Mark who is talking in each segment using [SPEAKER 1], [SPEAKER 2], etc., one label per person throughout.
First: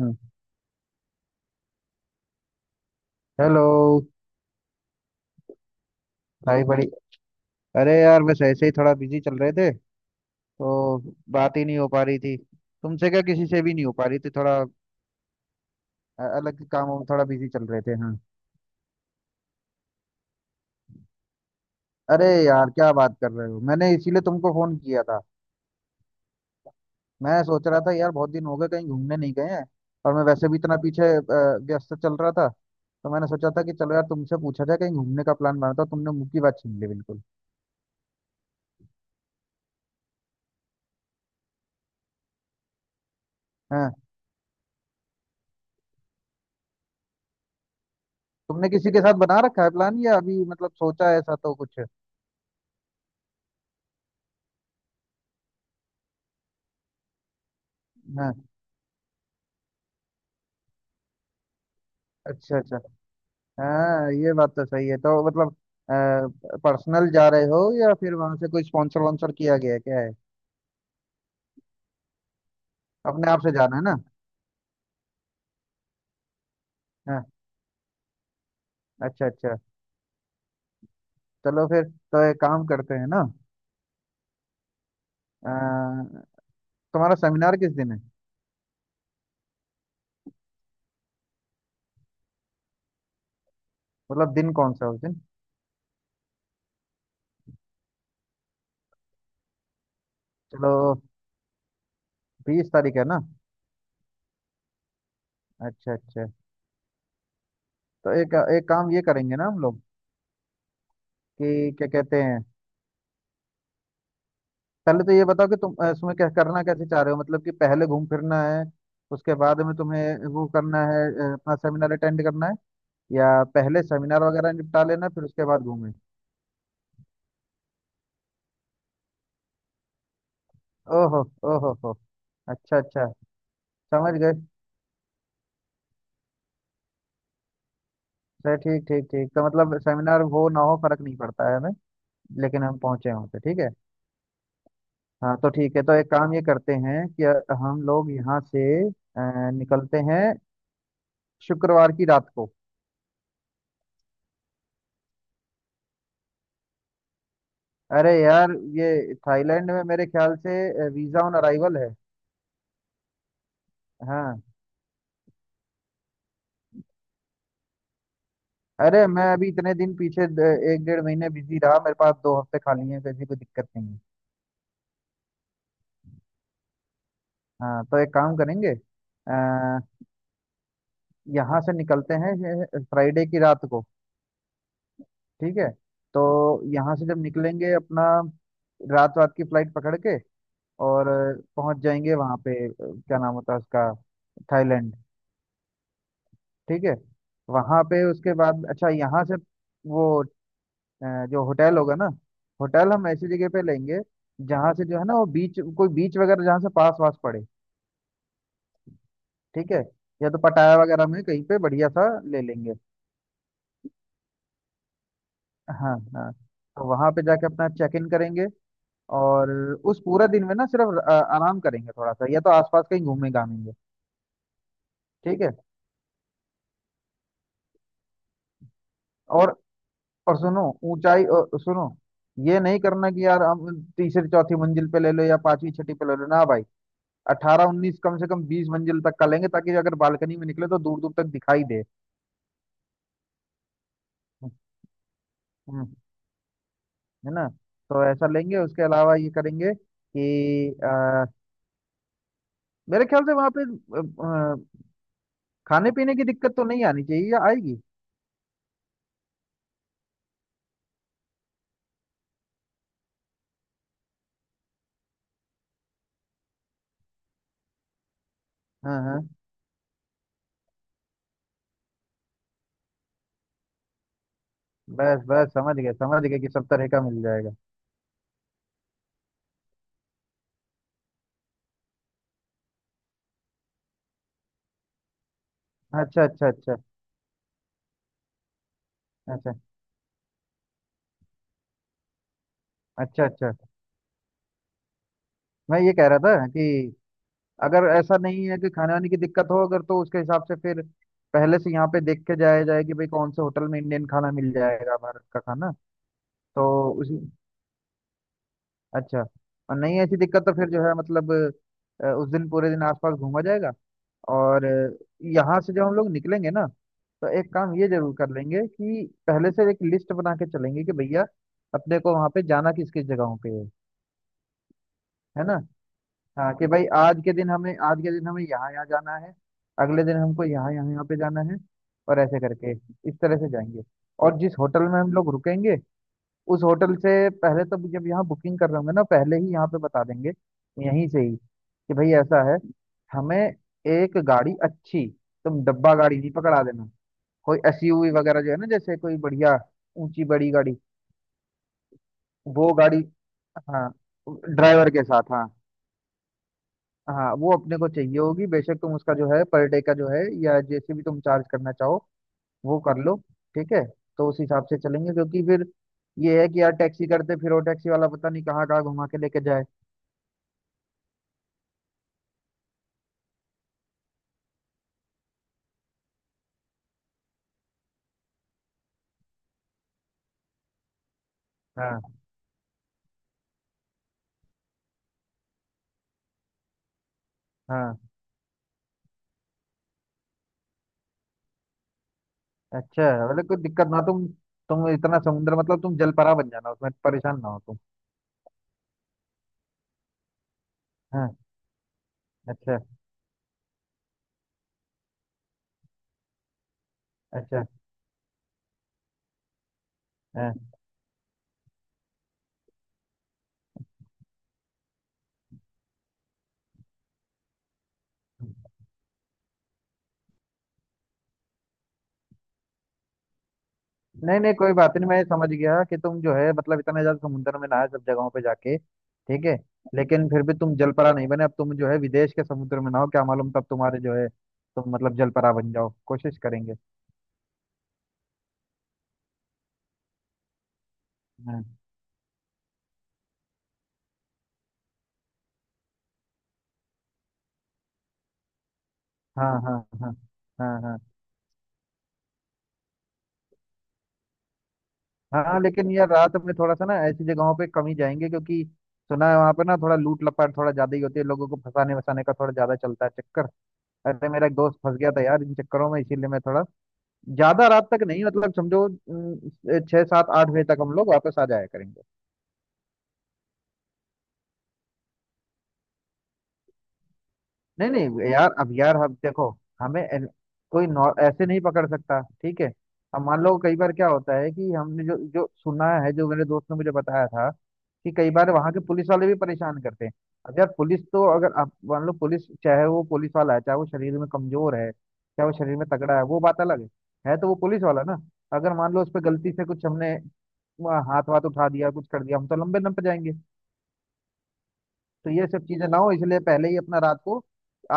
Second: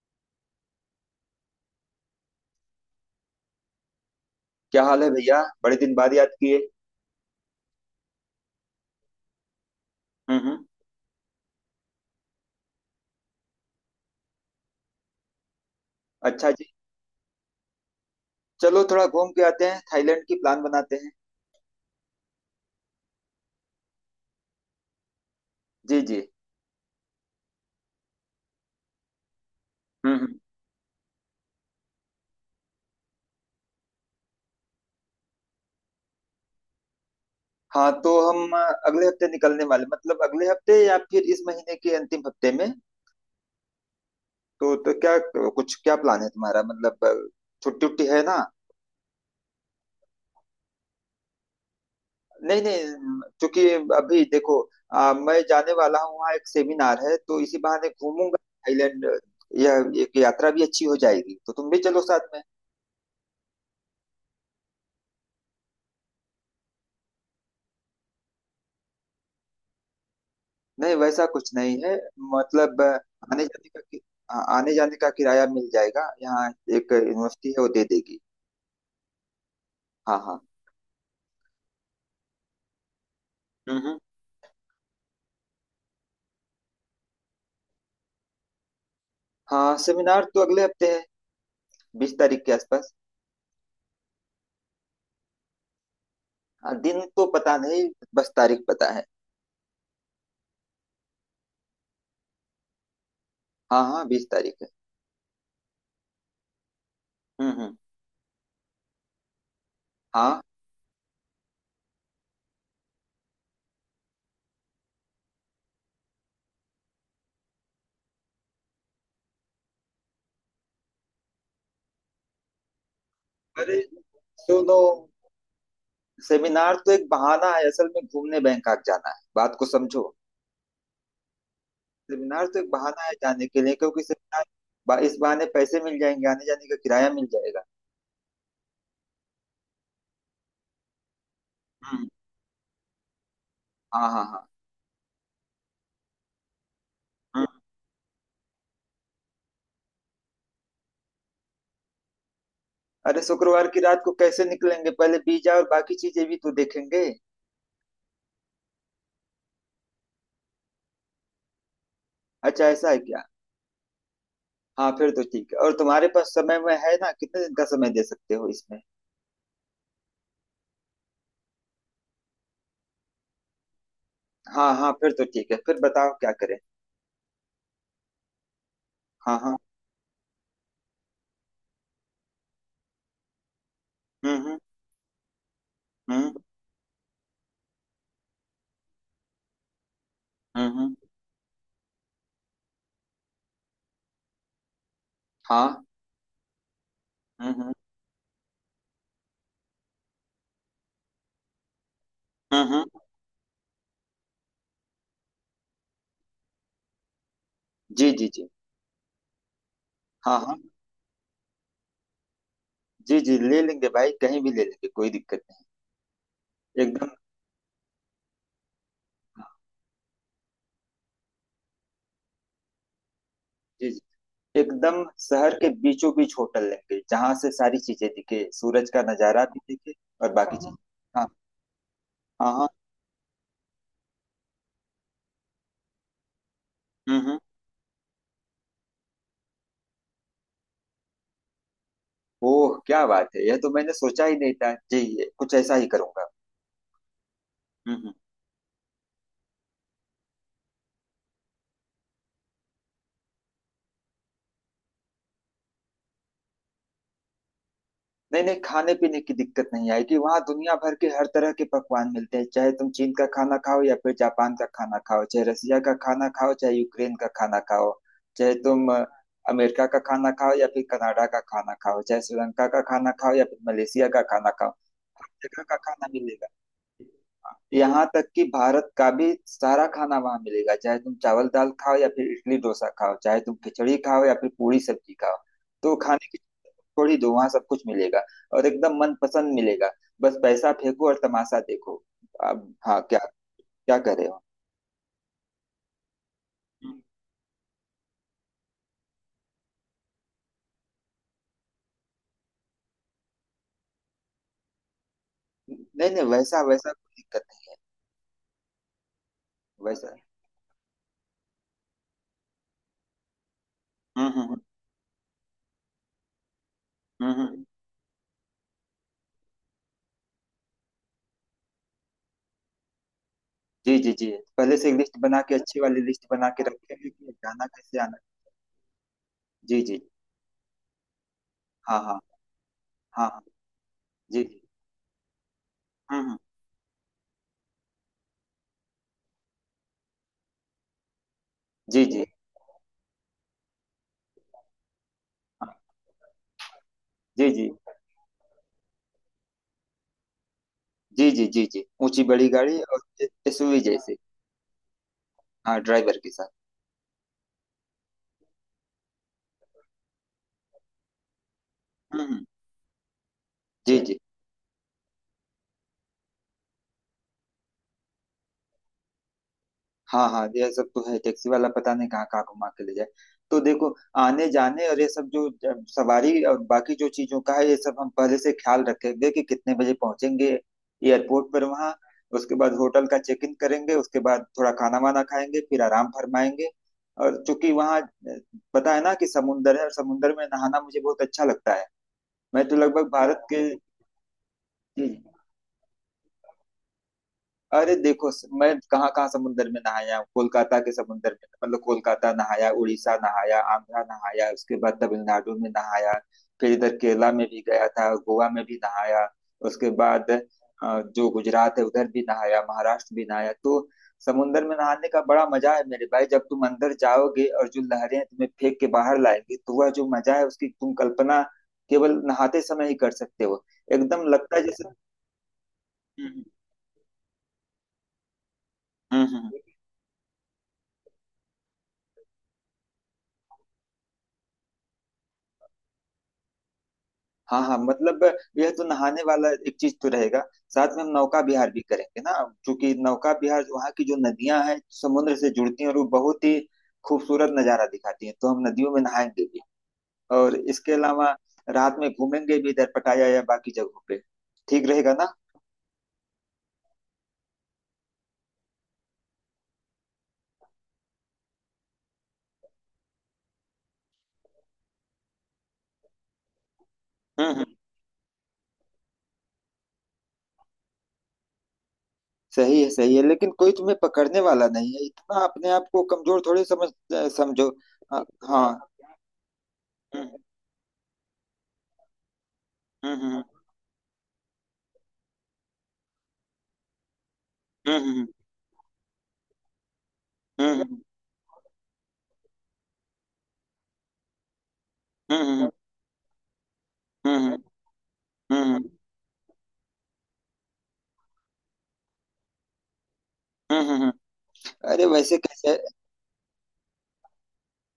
[SPEAKER 1] हम्म, hello.
[SPEAKER 2] क्या हाल है भैया बड़े दिन बाद याद किए।
[SPEAKER 1] भाई बड़ी... अरे यार, बस ऐसे ही थोड़ा बिजी चल रहे थे।
[SPEAKER 2] हम्म।
[SPEAKER 1] तो बात ही नहीं हो पा रही थी तुमसे, क्या किसी से भी नहीं हो पा रही थी, थोड़ा
[SPEAKER 2] अच्छा
[SPEAKER 1] अलग
[SPEAKER 2] जी।
[SPEAKER 1] कामों में थोड़ा बिजी चल रहे थे, हाँ।
[SPEAKER 2] चलो थोड़ा घूम के आते हैं थाईलैंड की प्लान बनाते हैं।
[SPEAKER 1] अरे यार क्या बात कर रहे हो, मैंने इसीलिए तुमको फोन किया था।
[SPEAKER 2] जी जी।
[SPEAKER 1] मैं सोच रहा था यार, बहुत दिन हो गए कहीं घूमने नहीं गए हैं, और मैं
[SPEAKER 2] हम्म।
[SPEAKER 1] वैसे भी इतना पीछे व्यस्त चल रहा था। तो मैंने सोचा था कि चलो यार तुमसे पूछा जाए, कहीं घूमने का प्लान बनाता हूँ, तुमने मुंह की बात छीन ली बिल्कुल।
[SPEAKER 2] हाँ तो हम अगले हफ्ते निकलने वाले मतलब अगले हफ्ते या फिर इस महीने के अंतिम हफ्ते में।
[SPEAKER 1] हाँ,
[SPEAKER 2] तो क्या कुछ क्या प्लान है तुम्हारा मतलब छुट्टी उट्टी है ना।
[SPEAKER 1] तुमने किसी के साथ बना रखा है प्लान, या अभी मतलब सोचा है ऐसा तो कुछ?
[SPEAKER 2] नहीं नहीं क्योंकि अभी देखो मैं जाने वाला हूँ वहाँ एक सेमिनार है तो इसी बहाने
[SPEAKER 1] हाँ।
[SPEAKER 2] घूमूंगा थाईलैंड। यह एक यात्रा भी अच्छी हो जाएगी तो तुम भी चलो साथ में।
[SPEAKER 1] अच्छा अच्छा। हाँ ये बात तो सही है, तो मतलब पर्सनल जा रहे हो, या फिर वहां से कोई स्पॉन्सर वॉन्सर किया गया है? क्या है,
[SPEAKER 2] नहीं वैसा कुछ नहीं है मतलब
[SPEAKER 1] अपने आप
[SPEAKER 2] आने
[SPEAKER 1] से
[SPEAKER 2] जाने
[SPEAKER 1] जाना
[SPEAKER 2] का
[SPEAKER 1] है ना।
[SPEAKER 2] कि- आने जाने का किराया मिल जाएगा यहाँ। एक
[SPEAKER 1] हाँ।
[SPEAKER 2] यूनिवर्सिटी है वो दे देगी।
[SPEAKER 1] अच्छा अच्छा।
[SPEAKER 2] हाँ हाँ।
[SPEAKER 1] चलो फिर तो एक काम करते हैं ना।
[SPEAKER 2] हम्म।
[SPEAKER 1] अ, तुम्हारा सेमिनार किस दिन है?
[SPEAKER 2] हाँ सेमिनार तो अगले हफ्ते है 20 तारीख के आसपास।
[SPEAKER 1] मतलब दिन कौन सा है उस दिन?
[SPEAKER 2] हाँ, दिन तो पता नहीं बस तारीख पता है।
[SPEAKER 1] चलो, 20 तारीख है ना।
[SPEAKER 2] हाँ हाँ 20 तारीख है।
[SPEAKER 1] अच्छा अच्छा।
[SPEAKER 2] हम्म हम्म।
[SPEAKER 1] तो एक एक काम ये करेंगे ना हम लोग,
[SPEAKER 2] हाँ।
[SPEAKER 1] कि क्या कहते हैं, पहले तो ये बताओ कि तुम इसमें क्या करना कैसे चाह रहे हो, मतलब कि पहले घूम फिरना है, उसके बाद में तुम्हें वो करना है, अपना सेमिनार अटेंड करना है, या
[SPEAKER 2] अरे
[SPEAKER 1] पहले सेमिनार वगैरह
[SPEAKER 2] सुनो
[SPEAKER 1] निपटा लेना फिर उसके बाद घूमें?
[SPEAKER 2] सेमिनार तो एक बहाना है असल में घूमने बैंकॉक जाना है बात को समझो।
[SPEAKER 1] ओहो। ओहो हो।
[SPEAKER 2] सेमिनार तो एक
[SPEAKER 1] अच्छा
[SPEAKER 2] बहाना
[SPEAKER 1] अच्छा,
[SPEAKER 2] है जाने के लिए क्योंकि
[SPEAKER 1] समझ गए।
[SPEAKER 2] सेमिनार इस बहाने पैसे मिल जाएंगे आने जाने का किराया मिल जाएगा।
[SPEAKER 1] सर, ठीक ठीक ठीक। तो मतलब सेमिनार हो ना हो, फर्क नहीं पड़ता है हमें।
[SPEAKER 2] हम्म।
[SPEAKER 1] लेकिन हम पहुंचे वहां पे, ठीक है।
[SPEAKER 2] हाँ हाँ हाँ।
[SPEAKER 1] हाँ तो ठीक है, तो एक काम ये करते हैं कि
[SPEAKER 2] हाँ।
[SPEAKER 1] हम लोग यहाँ से अ, निकलते हैं शुक्रवार की रात को।
[SPEAKER 2] अरे शुक्रवार की रात को कैसे निकलेंगे पहले वीजा और बाकी चीजें भी तो देखेंगे।
[SPEAKER 1] अरे यार, ये थाईलैंड में मेरे ख्याल से वीजा ऑन अराइवल है।
[SPEAKER 2] अच्छा ऐसा है क्या।
[SPEAKER 1] हाँ।
[SPEAKER 2] हाँ फिर तो ठीक है और तुम्हारे पास समय में है ना कितने दिन का समय दे सकते हो इसमें।
[SPEAKER 1] अरे मैं अभी इतने दिन पीछे एक 1.5 महीने बिजी रहा, मेरे पास 2 हफ्ते खाली हैं, किसी कोई दिक्कत नहीं है।
[SPEAKER 2] हाँ हाँ फिर तो ठीक है फिर बताओ क्या करें।
[SPEAKER 1] हाँ, तो एक काम करेंगे। अ,
[SPEAKER 2] हाँ हाँ।
[SPEAKER 1] यहाँ से निकलते हैं फ्राइडे की रात को,
[SPEAKER 2] हम्म हम्म
[SPEAKER 1] ठीक है। तो
[SPEAKER 2] हम्म
[SPEAKER 1] यहाँ से जब निकलेंगे अपना रात रात की फ्लाइट पकड़ के,
[SPEAKER 2] हम्म।
[SPEAKER 1] और पहुंच जाएंगे वहाँ पे, क्या नाम होता है उसका, थाईलैंड,
[SPEAKER 2] हाँ।
[SPEAKER 1] ठीक है।
[SPEAKER 2] हम्म।
[SPEAKER 1] वहाँ पे उसके बाद अच्छा, यहाँ से वो जो होटल होगा ना,
[SPEAKER 2] हम्म हम्म,
[SPEAKER 1] होटल हम ऐसी जगह पे लेंगे जहाँ से जो है ना वो बीच, कोई बीच वगैरह जहाँ से पास वास पड़े,
[SPEAKER 2] जी जी जी।
[SPEAKER 1] ठीक है। या
[SPEAKER 2] हाँ
[SPEAKER 1] तो
[SPEAKER 2] हाँ।
[SPEAKER 1] पटाया वगैरह में कहीं पे बढ़िया सा ले लेंगे।
[SPEAKER 2] जी जी ले लेंगे भाई कहीं भी ले लेंगे कोई दिक्कत नहीं।
[SPEAKER 1] हाँ हाँ। तो
[SPEAKER 2] एकदम।
[SPEAKER 1] वहां पे जाके अपना चेक इन करेंगे,
[SPEAKER 2] हाँ,
[SPEAKER 1] और उस पूरा दिन में ना सिर्फ आराम करेंगे थोड़ा सा, या तो आसपास कहीं घूमने घामेंगे,
[SPEAKER 2] जी जी। एकदम
[SPEAKER 1] ठीक है।
[SPEAKER 2] शहर के बीचों बीच होटल लेंगे जहाँ से सारी चीजें दिखे सूरज का नजारा
[SPEAKER 1] और...
[SPEAKER 2] भी दिखे और
[SPEAKER 1] और
[SPEAKER 2] बाकी
[SPEAKER 1] सुनो,
[SPEAKER 2] चीजें।
[SPEAKER 1] ऊंचाई...
[SPEAKER 2] हाँ
[SPEAKER 1] और सुनो,
[SPEAKER 2] हाँ
[SPEAKER 1] ये
[SPEAKER 2] हाँ।
[SPEAKER 1] नहीं करना कि यार हम तीसरी चौथी मंजिल पे ले लो, या पांचवी छठी पे ले लो ना भाई।
[SPEAKER 2] हम्म।
[SPEAKER 1] 18, 19, कम से कम 20 मंजिल तक का लेंगे, ताकि अगर बालकनी में निकले तो दूर दूर तक दिखाई दे।
[SPEAKER 2] ओह क्या बात है, यह तो मैंने सोचा ही नहीं
[SPEAKER 1] हम्म।
[SPEAKER 2] था जी। ये कुछ ऐसा ही
[SPEAKER 1] हम्म।
[SPEAKER 2] करूंगा।
[SPEAKER 1] है ना।
[SPEAKER 2] हम्म,
[SPEAKER 1] तो
[SPEAKER 2] हम्म।
[SPEAKER 1] ऐसा लेंगे, उसके अलावा ये करेंगे कि मेरे ख्याल से वहां पे अ, खाने पीने की दिक्कत तो नहीं आनी चाहिए, या आएगी?
[SPEAKER 2] नहीं नहीं खाने पीने की दिक्कत नहीं आएगी, वहाँ दुनिया भर के हर तरह के पकवान मिलते हैं। चाहे तुम चीन का खाना खाओ या फिर जापान का खाना खाओ, चाहे रसिया का खाना खाओ, चाहे यूक्रेन का खाना खाओ, चाहे तुम
[SPEAKER 1] हाँ हाँ।
[SPEAKER 2] अमेरिका का खाना खाओ या फिर कनाडा का खाना खाओ, चाहे श्रीलंका का खाना खाओ या फिर मलेशिया का खाना खाओ।
[SPEAKER 1] बस
[SPEAKER 2] हर
[SPEAKER 1] बस,
[SPEAKER 2] जगह
[SPEAKER 1] समझ
[SPEAKER 2] का
[SPEAKER 1] गया
[SPEAKER 2] खाना
[SPEAKER 1] समझ गया,
[SPEAKER 2] मिलेगा।
[SPEAKER 1] कि सब तरह का मिल जाएगा।
[SPEAKER 2] यहाँ तक कि भारत का भी सारा खाना वहां मिलेगा, चाहे तुम चावल दाल खाओ या फिर इडली डोसा खाओ, चाहे तुम खिचड़ी खाओ या फिर पूरी सब्जी खाओ। तो
[SPEAKER 1] अच्छा
[SPEAKER 2] खाने की
[SPEAKER 1] अच्छा अच्छा।
[SPEAKER 2] थोड़ी दो, वहां सब कुछ मिलेगा और एकदम
[SPEAKER 1] अच्छा
[SPEAKER 2] मनपसंद मिलेगा। बस पैसा फेंको और तमाशा देखो। अब हाँ क्या,
[SPEAKER 1] अच्छा अच्छा।
[SPEAKER 2] क्या कर रहे हो।
[SPEAKER 1] मैं ये कह रहा था कि अगर ऐसा नहीं है कि खाने वाने की दिक्कत हो, अगर तो उसके हिसाब से फिर पहले से यहाँ पे देख के जाया जाए कि भाई कौन से होटल में इंडियन खाना मिल जाएगा, भारत का खाना।
[SPEAKER 2] नहीं नहीं वैसा
[SPEAKER 1] तो
[SPEAKER 2] वैसा कोई
[SPEAKER 1] उसी...
[SPEAKER 2] दिक्कत
[SPEAKER 1] अच्छा। और
[SPEAKER 2] नहीं
[SPEAKER 1] नहीं
[SPEAKER 2] वैसा।
[SPEAKER 1] ऐसी दिक्कत तो फिर जो है मतलब उस दिन पूरे दिन आसपास घूमा जाएगा।
[SPEAKER 2] हम्म हम्म
[SPEAKER 1] और यहाँ से जब हम लोग निकलेंगे ना, तो एक
[SPEAKER 2] हम्म।
[SPEAKER 1] काम ये जरूर कर लेंगे कि पहले से एक लिस्ट बना के चलेंगे कि भैया अपने को वहां पे जाना किस किस जगहों पे है।
[SPEAKER 2] जी जी जी। पहले से एक लिस्ट बना
[SPEAKER 1] है ना।
[SPEAKER 2] के, अच्छी वाली लिस्ट बना
[SPEAKER 1] हाँ
[SPEAKER 2] के
[SPEAKER 1] कि भाई,
[SPEAKER 2] रखेंगे
[SPEAKER 1] आज
[SPEAKER 2] कि
[SPEAKER 1] के दिन
[SPEAKER 2] जाना
[SPEAKER 1] हमें, आज
[SPEAKER 2] कैसे
[SPEAKER 1] के
[SPEAKER 2] आना।
[SPEAKER 1] दिन हमें यहाँ यहाँ जाना है,
[SPEAKER 2] जी जी।
[SPEAKER 1] अगले दिन हमको यहाँ यहाँ यहाँ पे जाना है,
[SPEAKER 2] हाँ हाँ
[SPEAKER 1] और ऐसे करके इस
[SPEAKER 2] हाँ
[SPEAKER 1] तरह
[SPEAKER 2] हाँ।
[SPEAKER 1] से जाएंगे। और
[SPEAKER 2] जी
[SPEAKER 1] जिस
[SPEAKER 2] जी।
[SPEAKER 1] होटल में हम लोग रुकेंगे,
[SPEAKER 2] हम्म।
[SPEAKER 1] उस होटल से पहले तो जब यहाँ बुकिंग कर रहे होंगे ना, पहले ही यहाँ पे बता देंगे, यहीं से ही कि
[SPEAKER 2] जी
[SPEAKER 1] भाई
[SPEAKER 2] जी।
[SPEAKER 1] ऐसा है, हमें एक गाड़ी अच्छी, तुम
[SPEAKER 2] हाँ।
[SPEAKER 1] डब्बा गाड़ी नहीं पकड़ा देना,
[SPEAKER 2] जी
[SPEAKER 1] कोई
[SPEAKER 2] जी
[SPEAKER 1] एसयूवी वगैरह जो है ना, जैसे कोई बढ़िया ऊंची बड़ी गाड़ी,
[SPEAKER 2] जी जी जी जी, ऊंची बड़ी
[SPEAKER 1] वो
[SPEAKER 2] गाड़ी
[SPEAKER 1] गाड़ी,
[SPEAKER 2] और एसयूवी
[SPEAKER 1] हाँ
[SPEAKER 2] जैसे।
[SPEAKER 1] ड्राइवर के साथ, हाँ।
[SPEAKER 2] हाँ ड्राइवर के साथ।
[SPEAKER 1] हाँ वो अपने को चाहिए होगी, बेशक तुम उसका जो है पर डे का जो है, या जैसे भी तुम चार्ज करना चाहो
[SPEAKER 2] हम्म हम्म,
[SPEAKER 1] वो कर लो, ठीक है।
[SPEAKER 2] जी जी।
[SPEAKER 1] तो उस हिसाब से चलेंगे, क्योंकि फिर ये है कि यार टैक्सी करते, फिर वो टैक्सी वाला पता नहीं कहाँ कहाँ घुमा के लेके जाए।
[SPEAKER 2] हाँ हाँ यह सब तो है, टैक्सी वाला पता नहीं कहाँ कहाँ घुमा के ले जाए। तो देखो आने जाने और ये सब जो सवारी और बाकी जो चीजों का है, ये सब हम पहले से ख्याल रखेंगे कि कितने बजे पहुंचेंगे एयरपोर्ट पर वहाँ।
[SPEAKER 1] हाँ
[SPEAKER 2] उसके बाद होटल का चेक इन करेंगे, उसके बाद थोड़ा खाना वाना खाएंगे फिर आराम फरमाएंगे। और चूंकि
[SPEAKER 1] हाँ।
[SPEAKER 2] वहाँ पता है ना कि समुंदर है, और समुंदर में नहाना मुझे बहुत अच्छा लगता है। मैं तो
[SPEAKER 1] अच्छा,
[SPEAKER 2] लगभग भारत
[SPEAKER 1] मतलब कोई
[SPEAKER 2] के।
[SPEAKER 1] दिक्कत ना तुम
[SPEAKER 2] हम्म,
[SPEAKER 1] इतना समुद्र, मतलब तुम जलपरा बन जाना, उसमें परेशान ना हो तुम।
[SPEAKER 2] अरे देखो मैं कहाँ कहाँ समुंदर में नहाया हूँ। कोलकाता के समुंदर
[SPEAKER 1] हाँ।
[SPEAKER 2] में, मतलब कोलकाता नहाया,
[SPEAKER 1] अच्छा।
[SPEAKER 2] उड़ीसा नहाया, आंध्रा नहाया, उसके बाद तमिलनाडु में नहाया, फिर इधर केरला में भी
[SPEAKER 1] अच्छा।
[SPEAKER 2] गया था, गोवा में भी नहाया, उसके बाद
[SPEAKER 1] हाँ।
[SPEAKER 2] जो गुजरात है उधर भी नहाया, महाराष्ट्र भी नहाया। तो समुंदर में नहाने का बड़ा मजा है मेरे भाई। जब तुम अंदर जाओगे और जो लहरें तुम्हें फेंक के बाहर लाएंगी, तो वह जो मजा है उसकी तुम कल्पना केवल नहाते समय ही कर सकते हो। एकदम
[SPEAKER 1] नहीं नहीं,
[SPEAKER 2] लगता है
[SPEAKER 1] कोई
[SPEAKER 2] जैसे।
[SPEAKER 1] बात नहीं, मैं समझ गया कि तुम जो
[SPEAKER 2] हम्म
[SPEAKER 1] है मतलब इतना ज्यादा समुद्र में नहाए सब जगहों पे जाके,
[SPEAKER 2] हम्म हम्म,
[SPEAKER 1] ठीक है।
[SPEAKER 2] हम्म।
[SPEAKER 1] लेकिन फिर भी तुम जलपरा नहीं बने, अब तुम जो है विदेश के समुद्र में नहाओ, क्या मालूम तब तुम्हारे जो है तुम मतलब जलपरा बन जाओ, कोशिश करेंगे।
[SPEAKER 2] हाँ हाँ, मतलब यह तो नहाने वाला एक चीज तो रहेगा। साथ में हम नौका
[SPEAKER 1] हाँ
[SPEAKER 2] विहार भी करेंगे ना, क्योंकि नौका विहार वहाँ की जो नदियां हैं समुद्र से जुड़ती हैं और वो बहुत ही खूबसूरत नजारा दिखाती हैं। तो हम नदियों में नहाएंगे
[SPEAKER 1] हाँ
[SPEAKER 2] भी
[SPEAKER 1] हाँ। हाँ
[SPEAKER 2] और
[SPEAKER 1] हाँ
[SPEAKER 2] इसके
[SPEAKER 1] हाँ
[SPEAKER 2] अलावा रात में घूमेंगे भी इधर पटाया या बाकी जगहों पे। ठीक रहेगा ना।
[SPEAKER 1] हाँ। लेकिन यार रात में थोड़ा सा ना ऐसी जगहों पे कम ही जाएंगे, क्योंकि सुना है वहां पे ना थोड़ा लूट लपाट थोड़ा ज्यादा ही होती है, लोगों को फंसाने वसाने का थोड़ा ज्यादा चलता है चक्कर। ऐसे मेरा एक दोस्त फंस गया था यार इन चक्करों में, इसीलिए मैं थोड़ा
[SPEAKER 2] हम्म।
[SPEAKER 1] ज्यादा रात तक नहीं, मतलब समझो, 6, 7, 8 बजे तक हम लोग वापस आ जाया करेंगे।
[SPEAKER 2] सही है सही है, लेकिन कोई तुम्हें पकड़ने वाला नहीं है इतना। अपने आप को कमजोर थोड़ी समझ, समझो।
[SPEAKER 1] नहीं
[SPEAKER 2] हाँ
[SPEAKER 1] नहीं यार, अब
[SPEAKER 2] हाँ।
[SPEAKER 1] यार हम देखो, हमें
[SPEAKER 2] हम्म
[SPEAKER 1] कोई ऐसे नहीं पकड़ सकता, ठीक है। अब मान
[SPEAKER 2] हम्म
[SPEAKER 1] लो कई बार क्या होता है कि हमने जो जो सुना है, जो मेरे दोस्त ने मुझे बताया था, कि
[SPEAKER 2] हम्म
[SPEAKER 1] कई बार वहां के पुलिस वाले भी परेशान करते हैं। अब यार
[SPEAKER 2] हम्म हम्म
[SPEAKER 1] पुलिस तो, अगर आप मान लो, पुलिस चाहे वो पुलिस वाला है, चाहे वो शरीर में कमजोर है,
[SPEAKER 2] हम्म
[SPEAKER 1] चाहे वो
[SPEAKER 2] हम्म
[SPEAKER 1] शरीर में तगड़ा है, वो बात अलग है।
[SPEAKER 2] हम्म
[SPEAKER 1] है तो वो
[SPEAKER 2] हम्म
[SPEAKER 1] पुलिस वाला ना। अगर
[SPEAKER 2] हम्म
[SPEAKER 1] मान लो उस पर गलती से कुछ हमने वहाँ हाथ वाथ उठा दिया, कुछ कर दिया, हम तो लंबे दम पे जाएंगे।
[SPEAKER 2] हम्म। अरे
[SPEAKER 1] तो
[SPEAKER 2] वैसे
[SPEAKER 1] ये सब
[SPEAKER 2] कैसे।
[SPEAKER 1] चीजें ना हो, इसलिए पहले ही अपना रात को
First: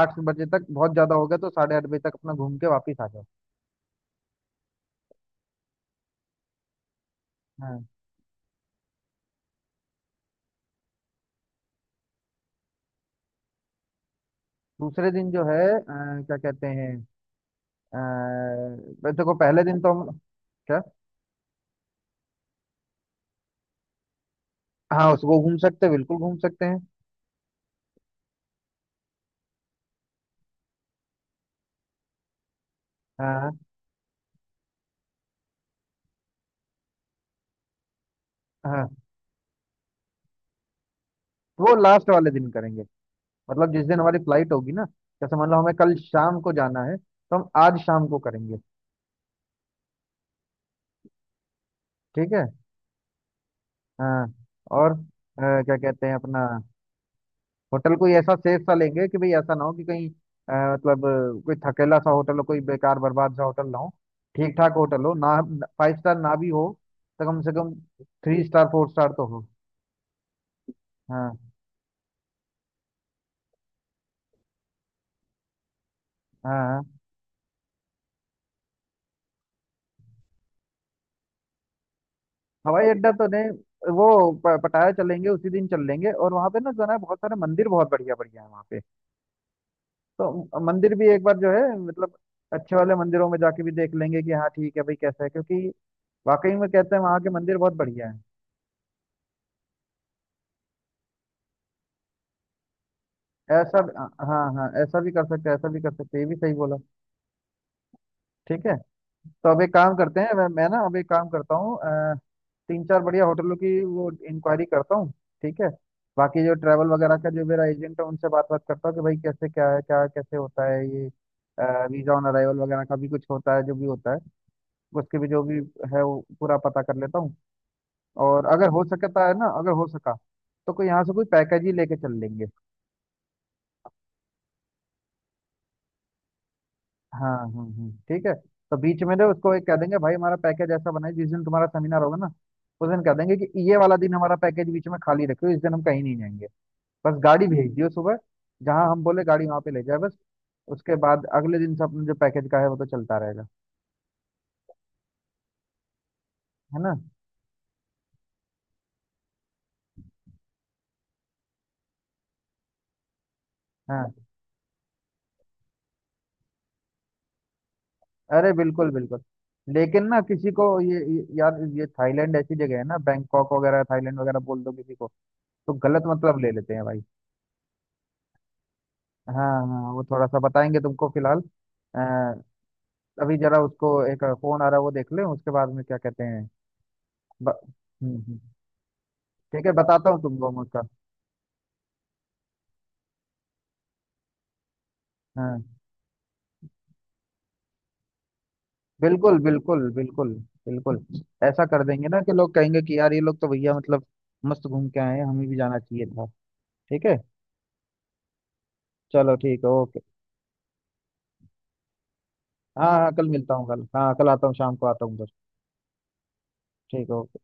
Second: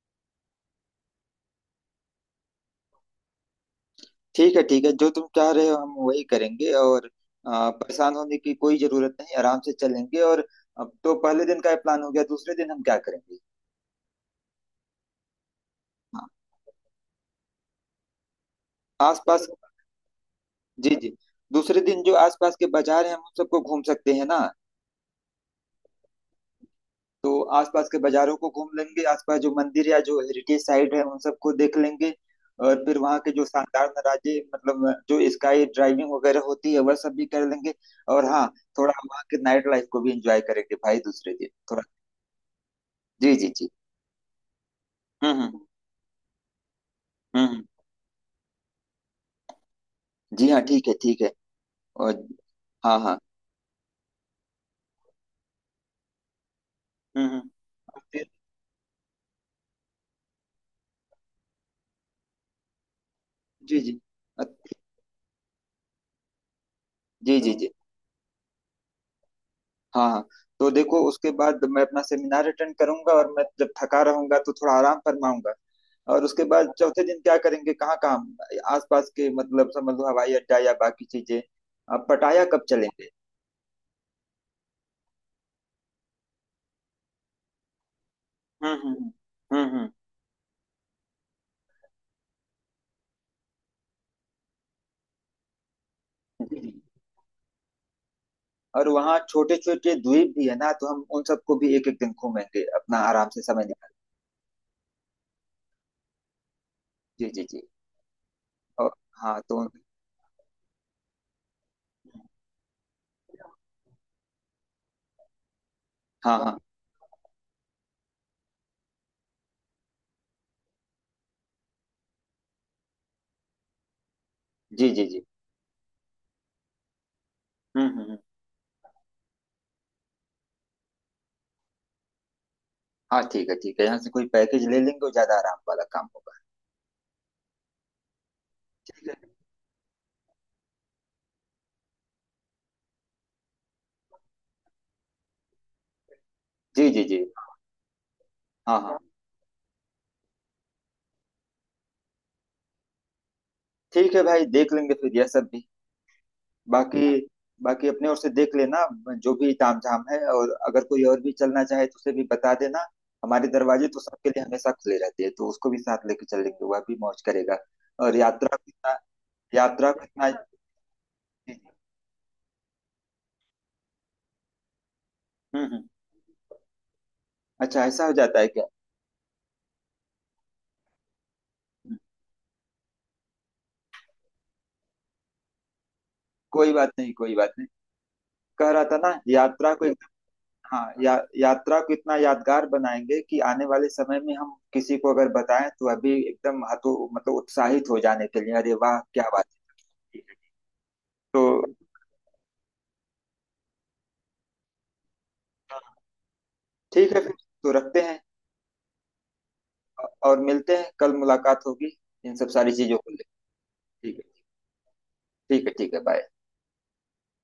[SPEAKER 1] 8 बजे तक, बहुत ज्यादा हो गया तो 8:30 बजे तक अपना घूम के वापिस आ जाओ।
[SPEAKER 2] ठीक है ठीक है, जो तुम चाह रहे हो हम वही करेंगे। और
[SPEAKER 1] हाँ।
[SPEAKER 2] परेशान होने की कोई जरूरत नहीं, आराम से चलेंगे। और अब तो पहले दिन का प्लान हो गया, दूसरे दिन हम क्या करेंगे।
[SPEAKER 1] दूसरे दिन जो है
[SPEAKER 2] हाँ
[SPEAKER 1] क्या कहते हैं, तो देखो
[SPEAKER 2] आसपास।
[SPEAKER 1] पहले दिन तो हम... क्या?
[SPEAKER 2] जी जी। दूसरे दिन जो आसपास के बाजार हैं हम उन सबको घूम सकते हैं ना।
[SPEAKER 1] हाँ उसको घूम सकते हैं, बिल्कुल घूम सकते हैं।
[SPEAKER 2] तो आसपास के बाजारों को घूम लेंगे, आसपास जो मंदिर या जो हेरिटेज साइट है उन सबको देख लेंगे। और फिर वहाँ के जो
[SPEAKER 1] हाँ
[SPEAKER 2] शानदार नज़ारे, मतलब जो स्काई ड्राइविंग वगैरह होती है वह सब भी कर लेंगे। और हाँ, थोड़ा
[SPEAKER 1] हाँ,
[SPEAKER 2] वहाँ के नाइट लाइफ को भी एंजॉय करेंगे भाई, दूसरे दिन
[SPEAKER 1] वो
[SPEAKER 2] थोड़ा।
[SPEAKER 1] लास्ट वाले दिन करेंगे,
[SPEAKER 2] जी जी जी।
[SPEAKER 1] मतलब जिस दिन हमारी फ्लाइट होगी ना, जैसे
[SPEAKER 2] हम्म
[SPEAKER 1] मान लो
[SPEAKER 2] हम्म
[SPEAKER 1] हमें कल शाम को जाना है तो हम
[SPEAKER 2] हम्म।
[SPEAKER 1] आज शाम को करेंगे,
[SPEAKER 2] जी हाँ, ठीक है ठीक है। और।
[SPEAKER 1] ठीक है।
[SPEAKER 2] हाँ हाँ।
[SPEAKER 1] हाँ। और क्या कहते हैं अपना
[SPEAKER 2] हम्म।
[SPEAKER 1] होटल
[SPEAKER 2] और
[SPEAKER 1] कोई
[SPEAKER 2] फिर-
[SPEAKER 1] ऐसा सेफ सा लेंगे, कि भाई ऐसा ना हो कि कहीं मतलब कोई थकेला सा होटल हो, कोई बेकार बर्बाद सा होटल ना
[SPEAKER 2] जी
[SPEAKER 1] हो।
[SPEAKER 2] जी। अ-
[SPEAKER 1] ठीक ठाक होटल हो ना, 5 स्टार ना भी हो, तो
[SPEAKER 2] जी
[SPEAKER 1] कम
[SPEAKER 2] जी
[SPEAKER 1] से
[SPEAKER 2] जी।
[SPEAKER 1] कम 3 स्टार 4 स्टार तो हो।
[SPEAKER 2] हाँ हाँ। तो देखो उसके
[SPEAKER 1] हाँ
[SPEAKER 2] बाद मैं अपना सेमिनार अटेंड करूंगा, और मैं जब थका रहूंगा तो थोड़ा आराम फरमाऊंगा। और उसके
[SPEAKER 1] हाँ
[SPEAKER 2] बाद
[SPEAKER 1] हाँ।
[SPEAKER 2] चौथे दिन क्या करेंगे, कहाँ कहाँ आसपास के, मतलब समझ लो हवाई अड्डा या बाकी चीजें। अब पटाया कब
[SPEAKER 1] हवाई
[SPEAKER 2] चलेंगे।
[SPEAKER 1] अड्डा तो नहीं, वो पटाया चलेंगे उसी दिन चल लेंगे, और वहां पे ना जो है ना बहुत सारे मंदिर, बहुत बढ़िया बढ़िया है वहाँ
[SPEAKER 2] हम्म
[SPEAKER 1] पे।
[SPEAKER 2] हम्म हम्म।
[SPEAKER 1] तो मंदिर भी एक बार जो है मतलब अच्छे वाले मंदिरों में जाके भी देख लेंगे कि हाँ ठीक है भाई कैसा है, क्योंकि वाकई
[SPEAKER 2] जी,
[SPEAKER 1] में
[SPEAKER 2] जी।
[SPEAKER 1] कहते हैं वहाँ के मंदिर बहुत बढ़िया है।
[SPEAKER 2] और वहाँ छोटे छोटे द्वीप भी है ना, तो हम उन सबको भी एक एक दिन घूमेंगे अपना आराम से समय
[SPEAKER 1] ऐसा
[SPEAKER 2] निकाल।
[SPEAKER 1] भी... हाँ हाँ हाँ, ऐसा भी कर सकते हैं, ऐसा भी कर सकते हैं, ये भी सही बोला।
[SPEAKER 2] जी जी जी।
[SPEAKER 1] ठीक है।
[SPEAKER 2] और हाँ
[SPEAKER 1] तो
[SPEAKER 2] तो।
[SPEAKER 1] अब एक काम करते हैं, मैं ना अब एक काम करता हूँ, अ, तीन चार बढ़िया होटलों की वो इंक्वायरी करता हूँ, ठीक है।
[SPEAKER 2] हाँ
[SPEAKER 1] बाकी जो
[SPEAKER 2] हाँ।
[SPEAKER 1] ट्रैवल वगैरह का जो मेरा एजेंट है उनसे बात बात करता हूँ कि भाई कैसे क्या है, क्या कैसे होता है, ये वीजा ऑन अराइवल वगैरह का भी कुछ होता है, जो भी होता है
[SPEAKER 2] जी जी
[SPEAKER 1] उसके
[SPEAKER 2] जी।
[SPEAKER 1] भी जो भी है वो पूरा पता कर लेता हूँ।
[SPEAKER 2] हम्म हम्म हम्म।
[SPEAKER 1] और अगर हो सकता है ना, अगर हो सका तो कोई यहाँ से कोई पैकेज ही लेके चल लेंगे।
[SPEAKER 2] हाँ ठीक है ठीक है, यहाँ से कोई पैकेज ले लेंगे, वो ज्यादा आराम वाला काम होगा।
[SPEAKER 1] हाँ ठीक है। तो बीच
[SPEAKER 2] ठीक है।
[SPEAKER 1] में ना उसको एक कह देंगे भाई हमारा पैकेज ऐसा बनाए, जिस दिन तुम्हारा सेमिनार होगा ना, उस दिन कह देंगे कि ये वाला दिन हमारा पैकेज बीच में खाली रखो, इस दिन हम कहीं नहीं जाएंगे,
[SPEAKER 2] जी जी जी।
[SPEAKER 1] बस गाड़ी भेज दियो सुबह
[SPEAKER 2] हाँ
[SPEAKER 1] जहाँ
[SPEAKER 2] हाँ
[SPEAKER 1] हम बोले गाड़ी वहाँ पे ले जाए बस। उसके बाद अगले दिन से अपने जो पैकेज का है वो तो चलता रहेगा,
[SPEAKER 2] ठीक है भाई, देख लेंगे फिर यह सब भी।
[SPEAKER 1] है ना।
[SPEAKER 2] बाकी, बाकी अपने ओर से देख लेना जो भी तामझाम है, और अगर कोई और भी चलना चाहे तो उसे भी बता देना। हमारे दरवाजे तो
[SPEAKER 1] हाँ
[SPEAKER 2] सबके लिए हमेशा खुले रहते हैं, तो उसको भी साथ लेके चलेंगे, वह भी मौज करेगा। और
[SPEAKER 1] अरे
[SPEAKER 2] यात्रा को
[SPEAKER 1] बिल्कुल
[SPEAKER 2] इतना,
[SPEAKER 1] बिल्कुल।
[SPEAKER 2] यात्रा को
[SPEAKER 1] लेकिन ना
[SPEAKER 2] इतना।
[SPEAKER 1] किसी को ये यार ये थाईलैंड ऐसी जगह है ना, बैंकॉक वगैरह थाईलैंड वगैरह बोल दो किसी को, तो
[SPEAKER 2] हम्म।
[SPEAKER 1] गलत मतलब ले लेते हैं भाई।
[SPEAKER 2] अच्छा ऐसा हो जाता है क्या।
[SPEAKER 1] हाँ हाँ वो थोड़ा सा बताएंगे तुमको, फिलहाल
[SPEAKER 2] हम्म,
[SPEAKER 1] अभी जरा उसको एक फोन आ रहा है वो देख ले, उसके बाद में क्या कहते हैं।
[SPEAKER 2] कोई बात नहीं कोई बात
[SPEAKER 1] ब...
[SPEAKER 2] नहीं।
[SPEAKER 1] हम्म हम्म।
[SPEAKER 2] कह रहा था ना
[SPEAKER 1] ठीक है,
[SPEAKER 2] यात्रा को।
[SPEAKER 1] बताता हूँ तुमको मैं उसका।
[SPEAKER 2] हाँ या, यात्रा को इतना यादगार बनाएंगे कि आने वाले समय में हम किसी को अगर बताएं
[SPEAKER 1] हाँ
[SPEAKER 2] तो अभी एकदम हतो मतलब उत्साहित हो जाने के लिए अरे वाह क्या
[SPEAKER 1] बिल्कुल
[SPEAKER 2] बात
[SPEAKER 1] बिल्कुल
[SPEAKER 2] है।
[SPEAKER 1] बिल्कुल। बिल्कुल।
[SPEAKER 2] तो
[SPEAKER 1] ऐसा कर देंगे ना कि लोग कहेंगे कि यार ये लोग तो भैया मतलब मस्त घूम के आए हैं, हमें भी जाना चाहिए था। ठीक
[SPEAKER 2] ठीक
[SPEAKER 1] है।
[SPEAKER 2] है फिर, तो रखते हैं
[SPEAKER 1] चलो ठीक है, ओके।
[SPEAKER 2] और मिलते हैं, कल मुलाकात होगी इन सब सारी
[SPEAKER 1] हाँ
[SPEAKER 2] चीजों को
[SPEAKER 1] हाँ कल
[SPEAKER 2] लेकर।
[SPEAKER 1] मिलता हूँ, कल हाँ,
[SPEAKER 2] ठीक
[SPEAKER 1] कल
[SPEAKER 2] है।
[SPEAKER 1] आता हूँ, शाम को आता हूँ उधर।
[SPEAKER 2] ठीक है ठीक है बाय।
[SPEAKER 1] ठीक है, ओके।